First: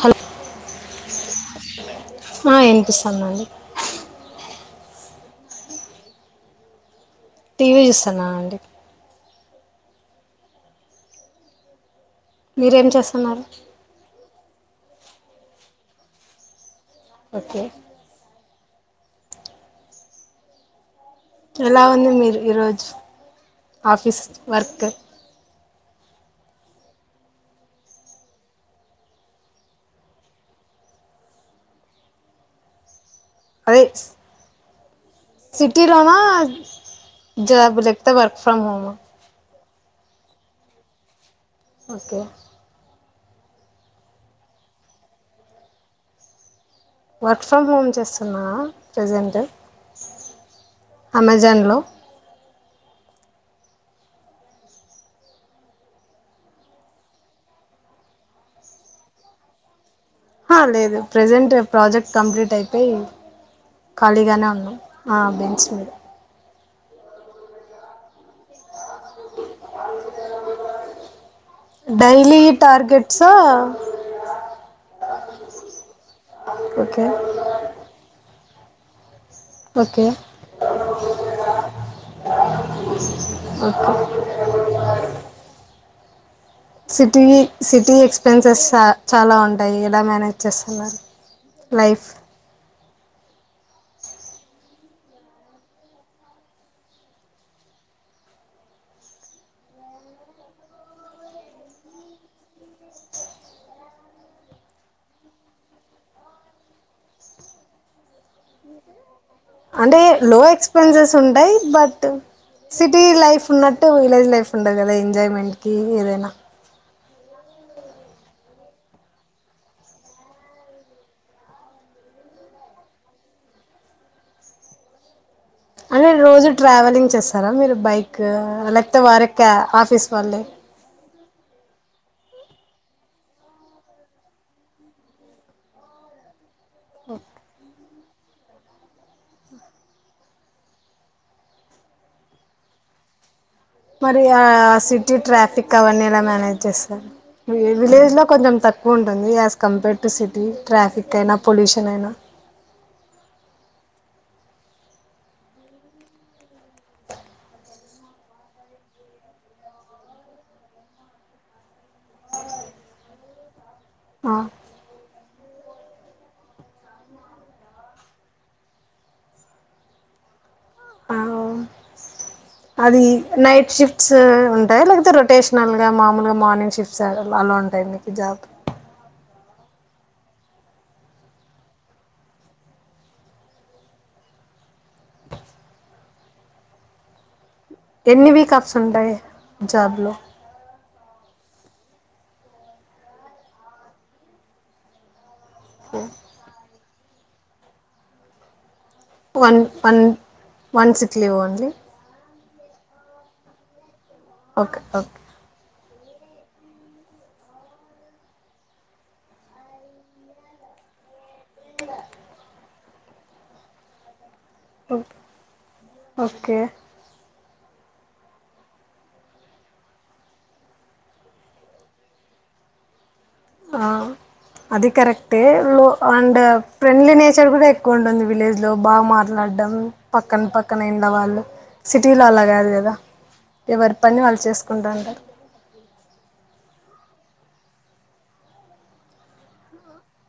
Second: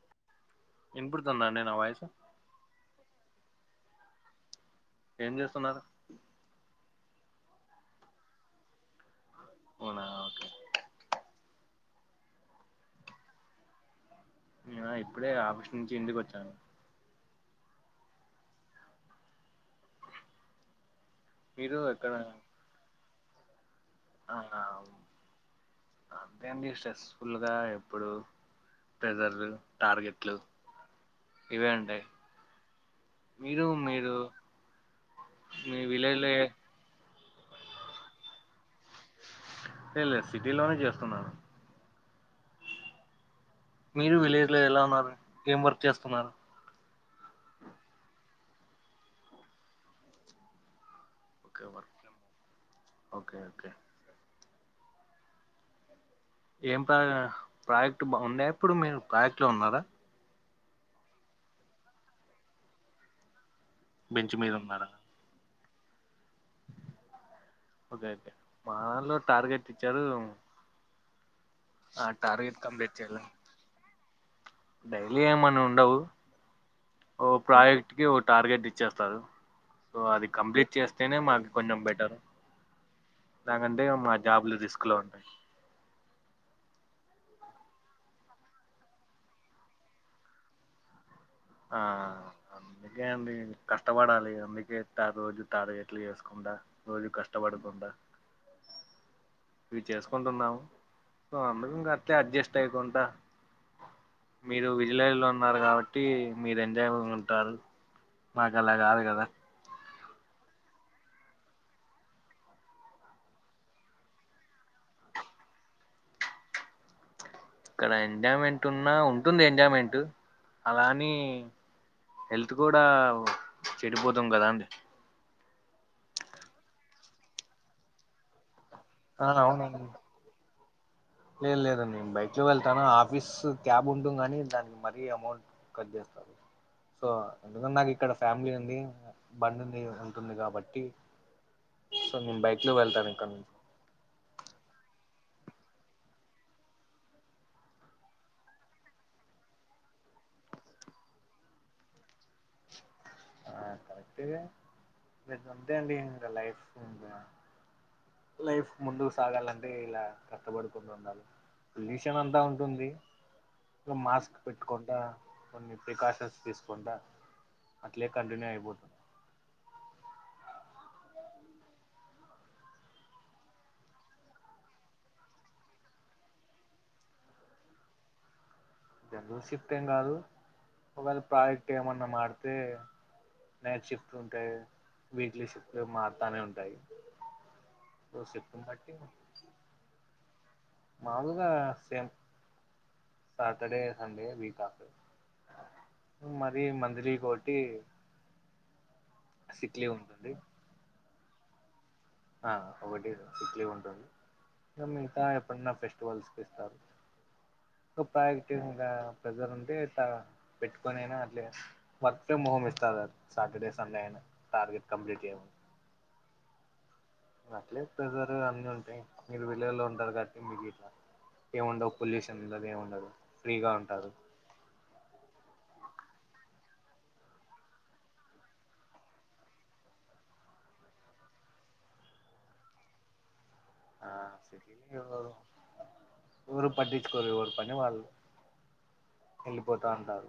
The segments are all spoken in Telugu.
హలో వినపడుతుందా అండి నా వాయిస్ ఆహ్ వినిపిస్తుందండి. ఏం చేస్తున్నారు. టీవీ చూస్తున్నా అండి. అవునా ఓకే. మీరేం చేస్తున్నారు. నేనా ఇప్పుడే ఆఫీస్ నుంచి ఇంటికి వచ్చాను. ఓకే మీరు ఎలా ఉంది ఎక్కడ మీరు ఈరోజు. ఆఫీస్ ఆ, వర్క్. అంతే అండి స్ట్రెస్ఫుల్గా ఎప్పుడు ప్రెజర్లు టార్గెట్లు ఇవే అంటాయి. అదే మీ సిటీలోన విలేజ్ లో లే జాబ్ లేకపోతే వర్క్ ఫ్రమ్ హోమ్ లే లేదు సిటీ లోనే చేస్తున్నాను. ఓకే మీరు విలేజ్ లో ఎలా ఉన్నారు. ఏం వర్క్ చేస్తున్నారు. వర్క్ ఫ్రమ్ హోమ్ చేస్తున్నా ప్రజెంట్. ఓకే అమెజాన్లో. వర్క్ ఓకే ఓకే ఏం ప్రా ప్రాజెక్ట్ బా ఉండే ఎప్పుడు మీరు ప్రాజెక్ట్ లో ఉన్నారా. ఆహ్ లేదు ప్రజెంట్ ప్రాజెక్ట్ కంప్లీట్ అయిపోయి. బెంచ్ ఖాళీగానే ఉన్న ఆహ్ బెంచ్. ఉమ్ ఒకేే మానలో టార్గెట్ ఇచ్చారు. ఆ డైలీ టార్గెట్ కంప్లీట్ చేయాలి టార్గెట్సా డైలీ ఏమన్నా ఉండవు ఓకే ఓ ప్రాజెక్ట్ కి ఓట్ టార్గెట్ ఇచ్చేస్తారు సో ఓకే అది కంప్లీట్ చేస్తేనే మాకు కొంచెం బెటర్ లేకుంటే ఓకే మా జాబ్లు రిస్క్ లో ఉంటాయి సిటీ సిటీ ఎక్స్పెన్సెస్ చ చాలా ఉంటాయి ఎలా మేనేజ్ చేస్తన్నారు ఆ అందుకే అండి కష్టపడాలి అందుకే తా రోజు టార్గెట్లు చేసుకుంటా రోజు కష్టపడకుండా ఇవి చేసుకుంటున్నాము సో అందకు ఇంక అట్లే అడ్జస్ట్ అయికుంటా మీరు విజలేలో ఉన్నారు కాబట్టి మీరు ఎంజాయ్ ఉంటారు నాకు అలా కాదు కదా అంటే లో ఎక్స్పెన్సెస్ ఉంటాయి బట్ సిటీ లైఫ్ ఉన్నట్టు విలేజ్ లైఫ్ ఉండదు కదా ఎంజాయ్మెంట్కి ఏదైనా ఇక్కడ ఎంజాయ్మెంట్ ఉన్నా ఉంటుంది ఎంజాయ్మెంట్ అలా ఆని హెల్త్ కూడా చెడిపోతాం కదా అండి అంటే రోజు ట్రావెలింగ్ చేస్తారా మీరు బైక్ లెక్ త ఆ వరక అవునండి ఆఫీస్ వాళ్ళే లేదు లేదండి నేను బైక్ లో వెళ్తాను ఆఫీస్ క్యాబ్ ఉంటుంది గానీ దానికి మరీ అమౌంట్ కట్ చేస్తారు సో ఎందుకన్ నాక్ ఇక్కడ ఫ్యామిలీ ఉంది బండి ఉంది ఉంటుంది కాబట్టి సో నేను బైక్ లో వెళ్తాను ఇక్కడ నుంచి మరి ఆ సిటీ ట్రాఫిక్ అవన్నీ ఇలా మ్యానేజ్ చేస్తారు విలేజ్లో కొంచెం తక్కువ ఉంటుంది as compare to city traffic అయినా పొల్యూషన్ అయినా ఆ కరెక్ట్గా లేంతే అండి ఇంకా లైఫ్ ఇంకా లైఫ్ ముందుకు సాగాలంటే ఇలా కష్టపడుకుంటూ ఉండాలి పొల్యూషన్ అంతా ఉంటుంది మాస్క్ పెట్టుకుంటా కొన్ని ప్రికాషన్స్ తీసుకుంటా అట్లే కంటిన్యూ అయిపోతు అది నైట్ షిఫ్ట్స్ ఉంటాయి లేకపోతే రొటేషనల్గా మామూలుగా మార్నింగ్ షిఫ్ట్స్ అలా ఉంటాయి మీకు జాబ్ జనరల్ షిఫ్ట్ ఏం కాదు ఒకవేళ ప్రాజెక్ట్ ఏమన్నా మారితే నైట్ షిఫ్ట్ ఉంటాయి వీక్లీ షిఫ్ట్ మారుతానే ఉంటాయి సో ఎన్ని షిఫ్ట్ని వీకప్స్ ఉంటాయి జాబ్లో మాముూలుగా సేమ్ సాటర్డే సండే వీకాఫ్ మరి మంత్ శ్రీికటి one one one sick clay only ఆ ఒకటి సిక్లీవ్ ఉంటుంది ఓకే న మీతా ఓకే ఎప్పుడున్న ఫెస్ట్ వసిపిస్తారు ప్రటి ప్రజర్ ఉంటే ఇలా పెట్టుకొనియినా లే work from home is Saturday Sunday అయినా టార్గెట్ ఓకే కంప్లీట్ చేయమని ఓకే అట్లే ప్రేజరు అన్నీ ఉంటాయి మీరు విలెజ్ లో ఉంటారు కాబట్టి మకు ఇట్లా ఏమ్ ఉండవు పొల్యూషన్ ఇ ఏమి ఉండదు ఫ్రీగా ఆ ఉంటారు అది కరెక్టే లో అండ్ ఫ్రెండ్లీ నేచర్ కూడా ఎక్కువ ఉంటుంది విలేజ్లో బాగా మాట్లాడ్డం పక్కన పక్కన ఇంళ వాళ్ళు సిటీలో అలా కాదు కదా ఎవరి ఆ పని వాళ్ళు చేసుకుంటూ ఉంటారు ఓరు పటి కోరు ఎవరి పని వాళ్ళు వెళ్ళిపోతా అంటారు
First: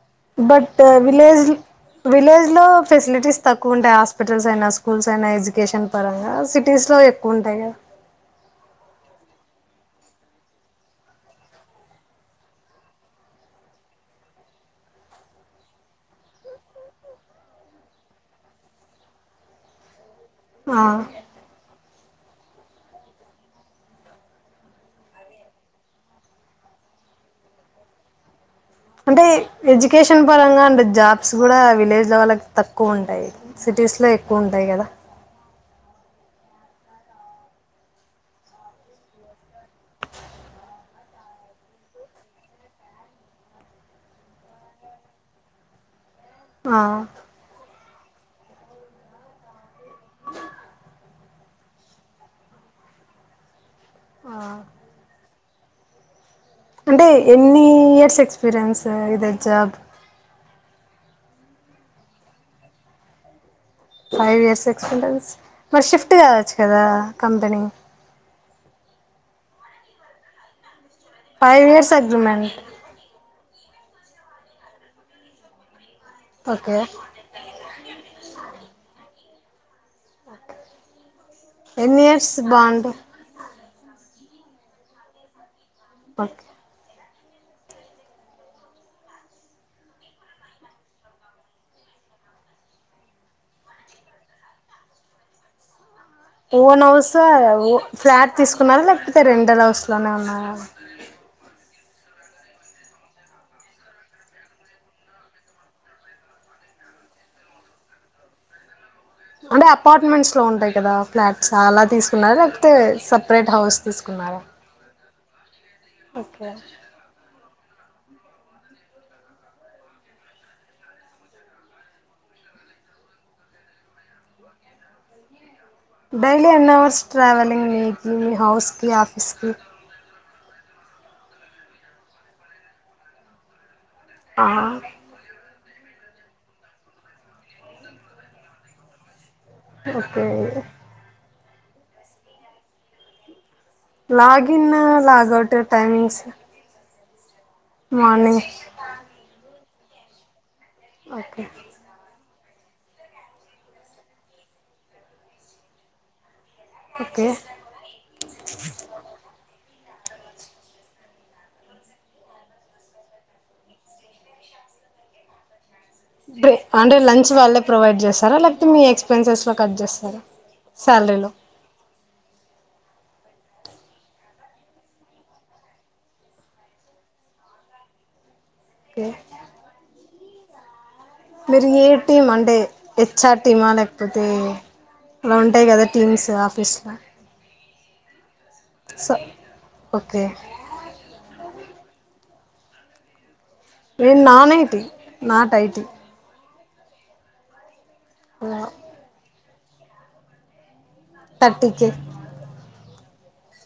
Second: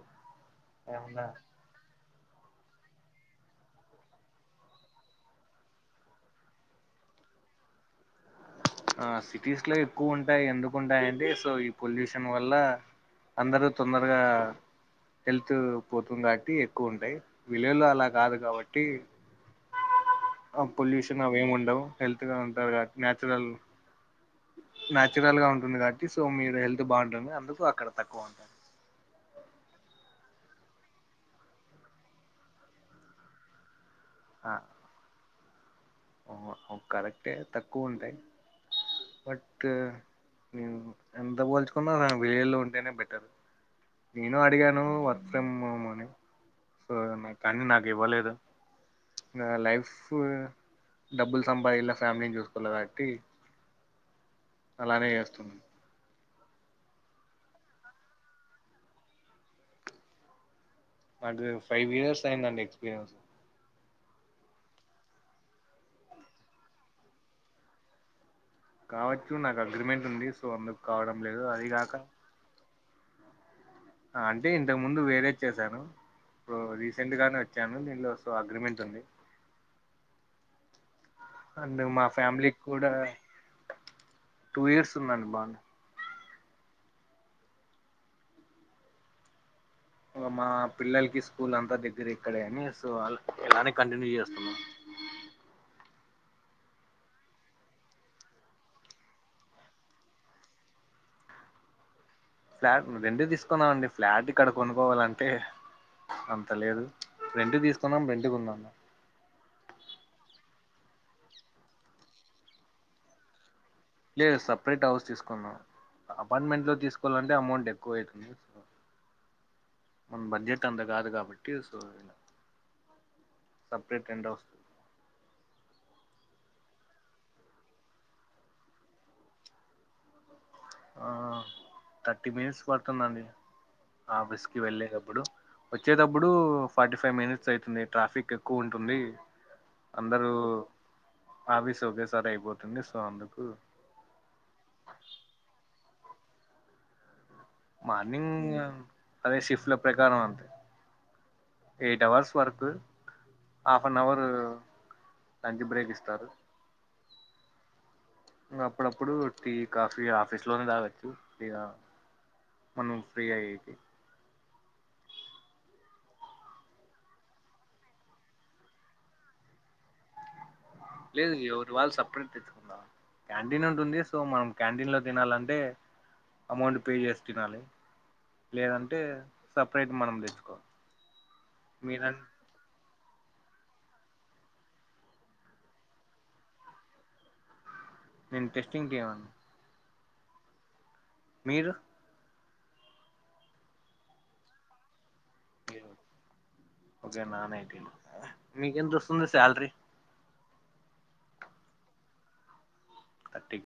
బట్ విలేజ్ విలేజ్ లో ఫెసిలిటీస్ తక్కువ ఉంటాయి హాస్పిటల్స్ అయినా స్కూల్స్ అయినా ఎడ్యుకే ఆ సిటీస్ లో ఎక్కువ ఉంటాయి ఎందుకుంటాయంటే సో ఈ పొల్యూషన్ వల్ల అందరూ తొందరగా హెల్త్ పోతుందాట్టి ఎక్కువ ఉంటాయి విలులు అలా కాదు కాబట్టి ఆ పొల్యూషన్ అవేము ఉండవు హెల్త్గా ఉంటారు కాట్ న్యాచురల్ నాచురల్ గా ఉంటుంది కాట్టి సో మీరు హెల్త్ బాగుంటుంది అందుకు అక్కడ తక్కువ ఉంటుంది అంటే ఎడ్యుకేషన్ పరంగా అంటే జాబ్స్ గూడా విలేజ్ లో వాలకి తక్కువ ఉంటాయి సిటీస్ లో లో ఎక్కువ ఆ ఉంటాయి కదా కరెక్టే తక్కువ ఉంటాయి బట్ ఎంత పోల్చుకున్నా వెలుల్లో ఉంటేనే బెటర్ నేను అడిగాను వర్క్ ఫ్రమ్ ఓమ్ అని ఆ సో కానీ నాక్ ఇవ్వలేదు ఇంగ లైఫ్ డబ్బులు సంపాఇయాల ఫ్యామిలీని చూసుకోఆల కాబట్టి అలానే చేస్తున్నా అంటే ఎన్నీ ఇయర్స్ ఎక్స్పీరియన్స్ ఇదే జాబ్ నాకు ఫైవ్ ఇయర్స్ అయిందిండి ఎక్స్పీరియన్స్ ఫైవ్ ఇయర్స్ ఎక్స్పీరియన్స్ మరి షిఫ్ట్ కావచ్చు కదా కంపెనీ కావచ్చు నాకు అగ్రిమెంట్ ఉంది సో అందుకు కావడం లేదు ఫైవ్ ఇయర్స్ అదిగాక అగ్రిమెంట్? ఆ అంటే ఇంతకు ముందు వేరేది చేసాను ఇప్పుడు ఓకే రీసెంట్ గానే వచ్చాను దీన్లో సో అగ్రిమెంట్ ఉంది అందు ఎన్ని మా ఇయర్స్ ఫ్యామిలీ బాండ్ కూడా టూ ఇయర్స్ ఉందండి బాండ్ పక్ మా పిల్లల్కి స్కూల్ అంతా దెగ్గర ఇక్కడే అని సో ఎలానే కంటిన్యూ చేస్తున్నా ఓన్ హౌస్ ఓ ఫ్లాట్ తీసుకున్నారా లేకపోతే రెంటల్ హౌస్ లోనే ఉన్నారా? ఫ్లాట్ రెంటు తీసుకున్నాం అండి ఫ్లాట్ ఇక్కడ కొనుకోవాలంటే అంత లేదు రెంటు తీసుకున్నాం రెంటు కున్నాం అంటే అపార్ట్మెంట్స్ లో ఉంటాయి కదా ప్లాట్స్ ఆ అలా తీసుకున్నారు లేకపోతే సపరేట్ హౌస్ లేదు తీసుకున్నారా సపరేట్ హౌస్ తీసుక్ కున్నాం ఓకే అపార్ట్మెంట్ లో తీసుకోవాలంటే అమౌంట్ ఎ ఎక్కువ అయితుంది స మన బడ్జెట్ అంత కాదు కాబట్టి so separate rent house daily ఎన్ అవర్స్ ట్రావెలింగ్ మీకి మీ హౌస్కి ఆఫీస్కి? ఆ ఆ థర్టీ మినిట్స్ పడుతుందండి ఆఫీస్ ఆ కి వెళ్ళేటప్పుడు వచ్చేటప్పుడు ఫార్టీ ఫైవ్ మినిట్స్ అవుతుంది ట్రాఫిక్ ఎక్కువ ఉంటుంది ఓకే ఆఫీసు ఒకేసారి అయిపోతుంది సో అందుకు login log out timings morning ఇగ అదే షిఫ్ట్ మార్నింగ్ లు ప్రకారం అంతేగ్యాప్ పాటు వారి సంఖ్య పెరుగుతుందని పెరిగిందని హ హక్కు ప్రకారం okay eight hours work half an hour lunch break ఇస్తారు ఓకే ఇగ అప్పుడప్పుడు టీ కాపీ ఆఫీస్ లోనే తాగచ్చు ఇగ మనకు ఫ్రీ ఏ ఇది దే అంటే లంచ్ వాళ్ళే ప్రొవైడ్ చేస్తారా లేకపోతే మీ ఎక్స్పెన్సెస్ లో కట్ చేస్తారా శాలరీ లో లేదు ఎవరి వాళ్ళు సపరేట్ తెచ్చుకుందాం క్యాంటీన్ ఉంటుంది సో మనం క్యాంటీన్లో తినాలంటే అమౌంట్ పే చేసి తినాలి లేదంటే ఓకే సపరేట్ మనం తెచ్చుకోవాలి ఏ మీరు టీం అంటే హెచ్ఆర్ టీమా లేకపోతే అలా ఉంటాయి కదా టీమ్స్ ఆఫీస్లో నేను టెస్టింగ్ టీమ్ సో అండి ఓకే మీరు నేను non IT not IT okay non IT మీకెంతొస్తుంది సాలరీ తటి కే తటి